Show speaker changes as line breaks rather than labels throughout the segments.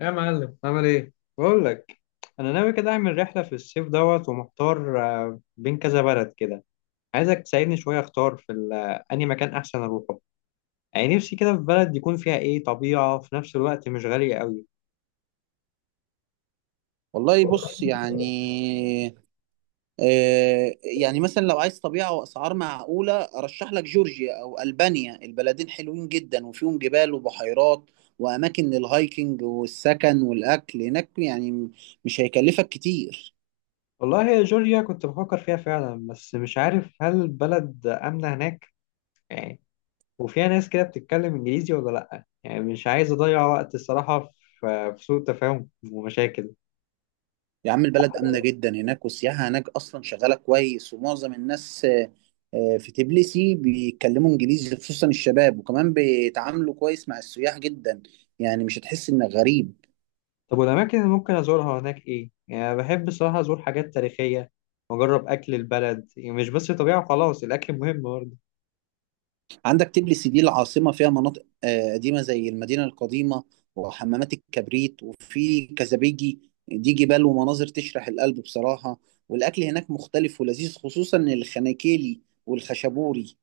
يا معلم، عامل ايه؟ بقول لك انا ناوي كده اعمل رحله في الصيف دوت، ومحتار بين كذا بلد كده. عايزك تساعدني شويه اختار في انهي مكان احسن اروحه. يعني نفسي كده في بلد يكون فيها ايه، طبيعه، وفي نفس الوقت مش غاليه قوي.
والله بص يعني، يعني مثلا لو عايز طبيعة وأسعار معقولة أرشح لك جورجيا أو ألبانيا. البلدين حلوين جدا وفيهم جبال وبحيرات وأماكن للهايكنج، والسكن والأكل هناك يعني مش هيكلفك كتير.
والله يا جورجيا كنت بفكر فيها فعلا، بس مش عارف هل البلد امنه هناك يعني، وفيها ناس كده بتتكلم انجليزي ولا لا؟ يعني مش عايز اضيع وقت الصراحه في سوء تفاهم ومشاكل.
يا عم البلد آمنة جدا هناك، والسياحة هناك أصلا شغالة كويس، ومعظم الناس في تبليسي بيتكلموا إنجليزي خصوصا الشباب، وكمان بيتعاملوا كويس مع السياح جدا، يعني مش هتحس إنك غريب.
طب والأماكن اللي ممكن أزورها هناك إيه؟ يعني أنا بحب الصراحة أزور حاجات تاريخية وأجرب أكل البلد، يعني مش بس طبيعة وخلاص، الأكل مهم برضه.
عندك تبليس دي العاصمة فيها مناطق قديمة زي المدينة القديمة وحمامات الكبريت، وفي كزبيجي دي جبال ومناظر تشرح القلب بصراحة. والأكل هناك مختلف ولذيذ خصوصا الخناكيلي والخشبوري.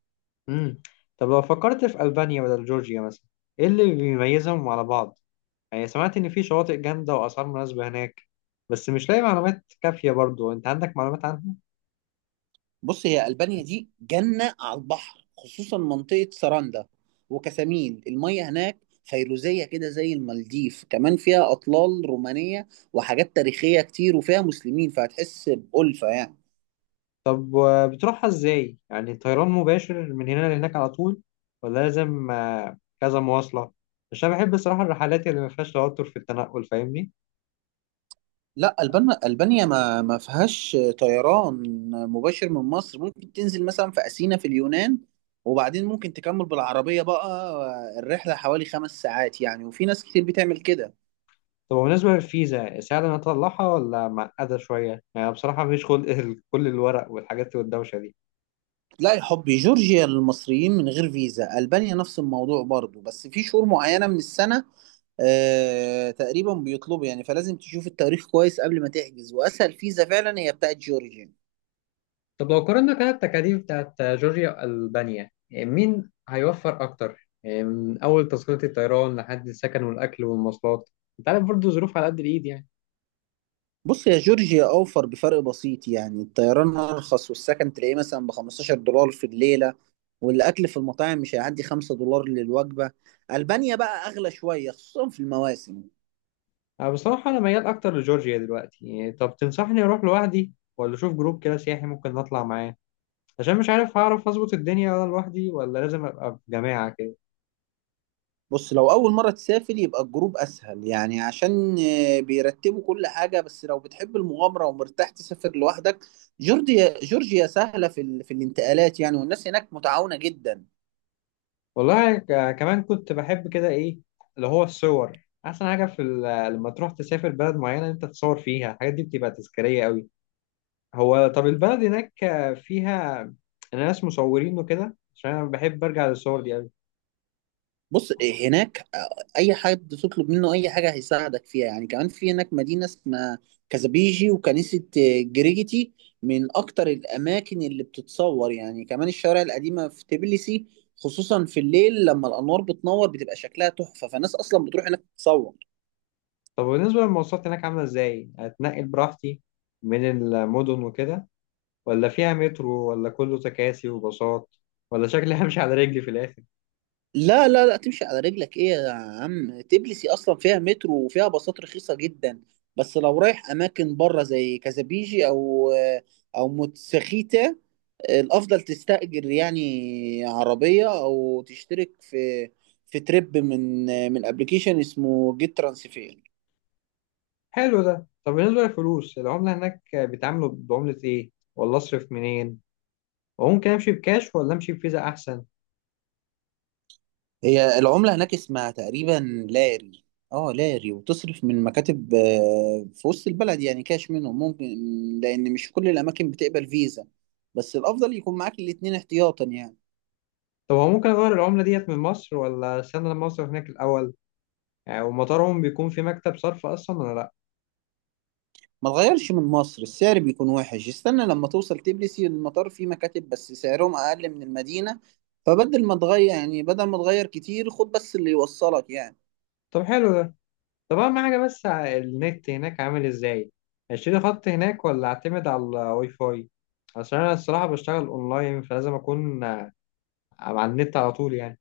امم طب لو فكرت في ألبانيا بدل جورجيا مثلا، إيه اللي بيميزهم على بعض؟ يعني سمعت إن في شواطئ جامدة وأسعار مناسبة هناك، بس مش لاقي معلومات كافية برضه، أنت عندك معلومات عنها؟
بص هي ألبانيا دي جنة على البحر خصوصا منطقة سراندا وكسامين، المية هناك فيروزية كده زي المالديف، كمان فيها أطلال رومانية وحاجات تاريخية كتير، وفيها مسلمين فهتحس بألفة يعني.
طب بتروحها إزاي؟ يعني طيران مباشر من هنا لهناك على طول، ولا لازم كذا مواصلة؟ عشان بحب الصراحة الرحلات اللي ما فيهاش توتر في التنقل، فاهمني؟
لا ألبانيا ما فيهاش طيران مباشر من مصر. ممكن تنزل مثلا في أثينا في اليونان، وبعدين ممكن تكمل بالعربية. بقى الرحلة حوالي 5 ساعات يعني، وفي ناس كتير بتعمل كده.
طب بالنسبة للفيزا، سهل إن أنا أطلعها ولا معقدة شوية؟ يعني بصراحة مفيش خلق كل الورق والحاجات والدوشة دي.
لا يا حبي جورجيا للمصريين من غير فيزا، ألبانيا نفس الموضوع برضو بس في شهور معينة من السنة آه تقريبا بيطلبوا يعني. فلازم تشوف التاريخ كويس قبل ما تحجز، وأسهل فيزا فعلا هي بتاعت جورجيا.
طب لو قارنا كده التكاليف بتاعت جورجيا وألبانيا، يعني مين هيوفر أكتر؟ يعني من أول تذكرة الطيران لحد السكن والأكل والمواصلات. أنت عارف برضه، ظروف على قد الإيد يعني.
بص يا جورجيا اوفر بفرق بسيط، يعني الطيران ارخص والسكن تلاقيه مثلا ب 15 دولار في الليله، والاكل في المطاعم مش هيعدي 5 دولار للوجبه. البانيا بقى اغلى شويه خصوصا في المواسم.
أنا بصراحة أنا ميال أكتر لجورجيا دلوقتي يعني. طب تنصحني أروح لوحدي ولا أشوف جروب كده سياحي ممكن نطلع معاه؟ عشان مش عارف هعرف أظبط الدنيا وأنا لوحدي، ولا لازم أبقى في جماعة كده.
بص لو اول مره تسافر يبقى الجروب اسهل، يعني عشان بيرتبوا كل حاجه. بس لو بتحب المغامره ومرتاح تسافر لوحدك، جورجيا سهله في الانتقالات يعني، والناس هناك متعاونه جدا.
والله كمان كنت بحب كده ايه، اللي هو الصور. احسن حاجه في لما تروح تسافر بلد معينه انت تصور فيها، الحاجات دي بتبقى تذكاريه قوي. هو طب البلد هناك فيها ناس مصورين وكده؟ عشان انا بحب ارجع للصور دي قوي.
بص هناك اي حد تطلب منه اي حاجه هيساعدك فيها يعني. كمان في هناك مدينه اسمها كازابيجي، وكنيسه جريجيتي من اكتر الاماكن اللي بتتصور يعني. كمان الشوارع القديمه في تبليسي خصوصا في الليل لما الانوار بتنور بتبقى شكلها تحفه، فالناس اصلا بتروح هناك تتصور.
طب بالنسبه للمواصلات هناك، عامله ازاي؟ اتنقل براحتي من المدن وكده، ولا فيها مترو، ولا كله تكاسي وباصات، ولا شكلي همشي على رجلي في الاخر؟
لا لا لا تمشي على رجلك ايه يا عم. تبليسي اصلا فيها مترو وفيها باصات رخيصه جدا، بس لو رايح اماكن بره زي كازابيجي او متسخيتا، الافضل تستأجر يعني عربية او تشترك في تريب من ابلكيشن اسمه جيت ترانسفير.
حلو ده. طب بالنسبه للفلوس، العمله هناك بيتعاملوا بعمله ايه؟ ولا اصرف منين؟ وممكن امشي بكاش ولا امشي بفيزا احسن؟
هي العملة هناك اسمها تقريبا لاري. اه لاري، وتصرف من مكاتب في وسط البلد يعني كاش منهم ممكن، لان مش كل الاماكن بتقبل فيزا، بس الافضل يكون معاك الاتنين احتياطا يعني.
طب هو ممكن اغير العمله ديت من مصر، ولا استنى لما اوصل هناك الاول؟ يعني ومطارهم بيكون في مكتب صرف اصلا ولا لا؟
ما تغيرش من مصر السعر بيكون وحش، استنى لما توصل تبلسي. المطار فيه مكاتب بس سعرهم أقل من المدينة، فبدل ما تغير يعني بدل ما تغير كتير خد بس اللي يوصلك يعني.
طب حلو ده. طب اهم حاجه بس، النت هناك عامل ازاي؟ اشتري خط هناك ولا اعتمد على الواي فاي؟ عشان انا الصراحه بشتغل اونلاين، فلازم اكون على النت على طول يعني.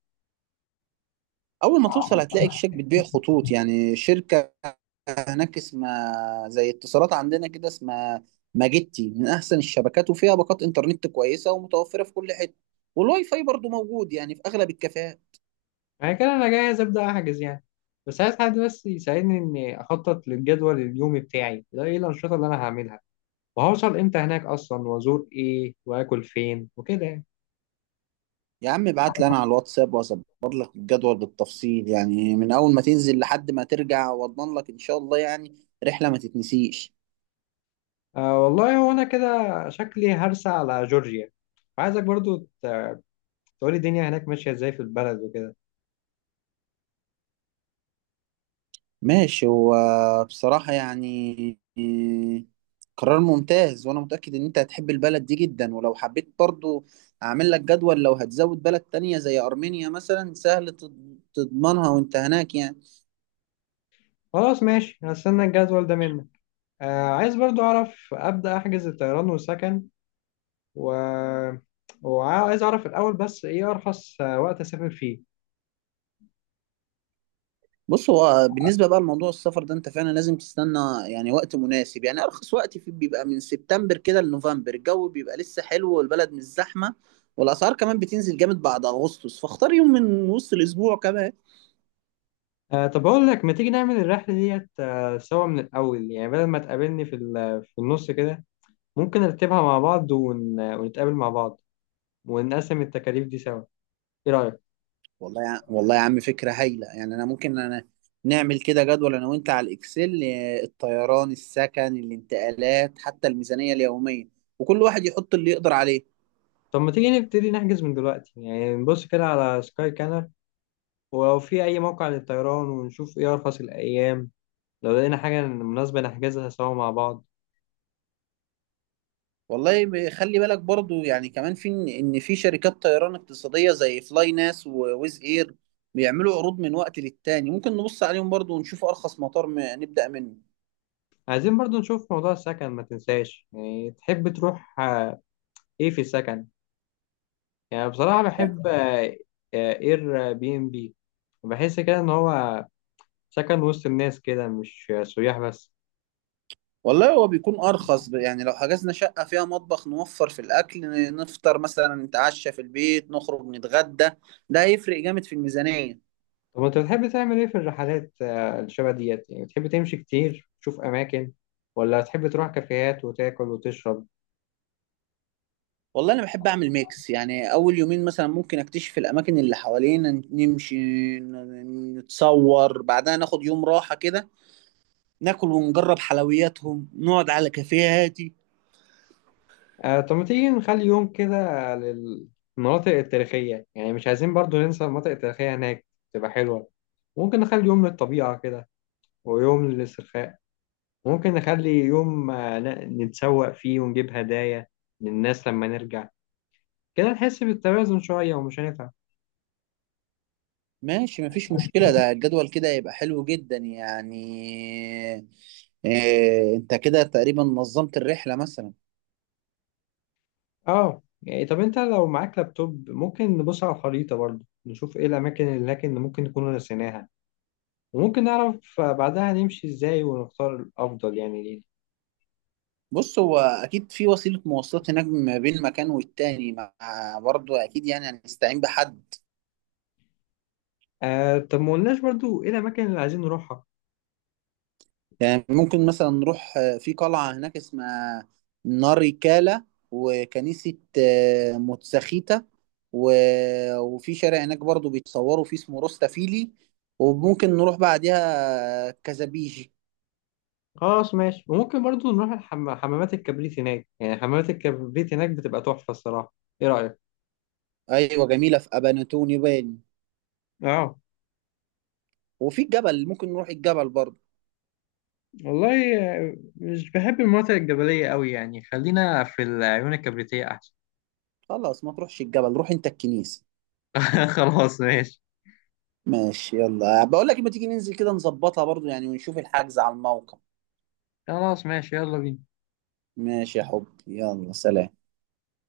أول ما توصل هتلاقي شركة بتبيع خطوط يعني. شركة هناك اسمها زي اتصالات عندنا كده، اسمها ماجيتي، من أحسن الشبكات وفيها باقات إنترنت كويسة ومتوفرة في كل حتة. والواي فاي برضو موجود يعني في أغلب الكافيهات.
يعني كده انا جاهز ابدا احجز يعني، بس عايز حد بس يساعدني اني اخطط للجدول اليومي بتاعي ده، ايه الانشطه اللي انا هعملها، وهوصل امتى هناك اصلا، وازور ايه، واكل فين، وكده يعني.
يا عم ابعت لي انا على الواتساب واظبط لك الجدول بالتفصيل يعني، من اول ما تنزل لحد ما ترجع، واضمن لك ان شاء الله يعني رحلة ما تتنسيش.
آه والله هو انا كده شكلي هرسى على جورجيا. عايزك برضو ت- تقولي الدنيا هناك ماشية ازاي في البلد وكده.
ماشي هو بصراحة يعني قرار ممتاز، وانا متأكد ان انت هتحب البلد دي جدا، ولو حبيت برضو اعمل لك جدول لو هتزود بلد تانية زي ارمينيا مثلا، سهل تضمنها وانت هناك يعني.
خلاص ماشي، هستنى الجدول ده منك. آه عايز برضو اعرف ابدأ احجز الطيران والسكن و... وعايز اعرف الاول بس ايه ارخص وقت اسافر فيه.
بص هو بالنسبة بقى لموضوع السفر ده انت فعلا لازم تستنى يعني وقت مناسب، يعني ارخص وقت في بيبقى من سبتمبر كده لنوفمبر، الجو بيبقى لسه حلو والبلد مش زحمة، والاسعار كمان بتنزل جامد بعد اغسطس، فاختار يوم من وسط الاسبوع كمان.
آه طب اقول لك، ما تيجي نعمل الرحلة ديت آه سوا من الاول؟ يعني بدل ما تقابلني في في النص كده، ممكن نرتبها مع بعض ونتقابل مع بعض ونقسم التكاليف دي سوا. ايه رأيك؟
والله يا عم فكرة هايلة يعني. انا ممكن نعمل كده جدول انا وانت على الاكسل، الطيران السكن الانتقالات حتى الميزانية اليومية، وكل واحد يحط اللي يقدر عليه.
طب ما تيجي نبتدي نحجز من دلوقتي؟ يعني نبص كده على سكاي كانر، ولو في اي موقع للطيران، ونشوف ايه ارخص الايام. لو لقينا حاجة مناسبة نحجزها سوا مع بعض.
والله خلي بالك برضو يعني. كمان في إن في شركات طيران اقتصادية زي فلاي ناس وويز اير بيعملوا عروض من وقت للتاني، ممكن نبص عليهم برضو ونشوف ارخص مطار نبدأ منه
عايزين برضو نشوف موضوع السكن، ما تنساش يعني. تحب تروح ايه في السكن؟ يعني بصراحة
يعني.
بحب اير بي ام بي. بحس كده ان هو سكن وسط الناس كده، مش سياح بس.
والله هو بيكون ارخص يعني لو حجزنا شقة فيها مطبخ نوفر في الاكل، نفطر مثلا نتعشى في البيت نخرج نتغدى، ده هيفرق جامد في الميزانية.
طب انت بتحب تعمل ايه في الرحلات الشبه ديت؟ يعني بتحب تمشي كتير تشوف اماكن، ولا تحب تروح كافيهات وتاكل وتشرب؟
والله انا بحب اعمل ميكس يعني، اول يومين مثلا ممكن اكتشف الاماكن اللي حوالينا نمشي نتصور، بعدها ناخد يوم راحة كده، ناكل ونجرب حلوياتهم نقعد على كافيه هادي.
آه طب ما تيجي نخلي يوم كده للمناطق التاريخية؟ يعني مش عايزين برضو ننسى المناطق التاريخية هناك، تبقى حلوة. ممكن نخلي يوم للطبيعة كده، ويوم للاسترخاء. ممكن نخلي يوم نتسوق فيه ونجيب هدايا للناس لما نرجع. كده نحس بالتوازن شوية ومش هنتعب.
ماشي مفيش مشكلة، ده الجدول كده يبقى حلو جدا يعني. إيه انت كده تقريبا نظمت الرحلة مثلا.
اه يعني طب انت لو معاك لابتوب، ممكن نبص على الخريطة برضو، نشوف ايه الأماكن اللي هناك اللي ممكن نكون نسيناها. وممكن نعرف بعدها نمشي ازاي ونختار الأفضل يعني لينا.
بص هو اكيد في وسيلة مواصلات هناك ما بين مكان والتاني، مع برضه اكيد يعني هنستعين بحد.
آه طب ما قلناش برضو ايه الأماكن اللي عايزين نروحها.
يعني ممكن مثلا نروح في قلعة هناك اسمها ناريكالا، وكنيسة موتساخيتا، و... وفي شارع هناك برضو بيتصوروا فيه اسمه روستا فيلي، وممكن نروح بعدها كازابيجي.
خلاص ماشي. وممكن برضو نروح حمامات الكبريت هناك، يعني حمامات الكبريت هناك بتبقى تحفة الصراحة. ايه رأيك؟
أيوة جميلة في أباناتون يباني.
اه
وفي الجبل ممكن نروح الجبل برضو.
والله مش بحب المناطق الجبلية قوي يعني، خلينا في العيون الكبريتية أحسن.
خلاص ما تروحش الجبل، روح أنت الكنيسة.
خلاص ماشي.
ماشي يلا بقول لك ما تيجي ننزل كده نظبطها برضو يعني ونشوف الحجز على الموقع.
خلاص ماشي، يلا بينا.
ماشي يا حبي، يلا سلام.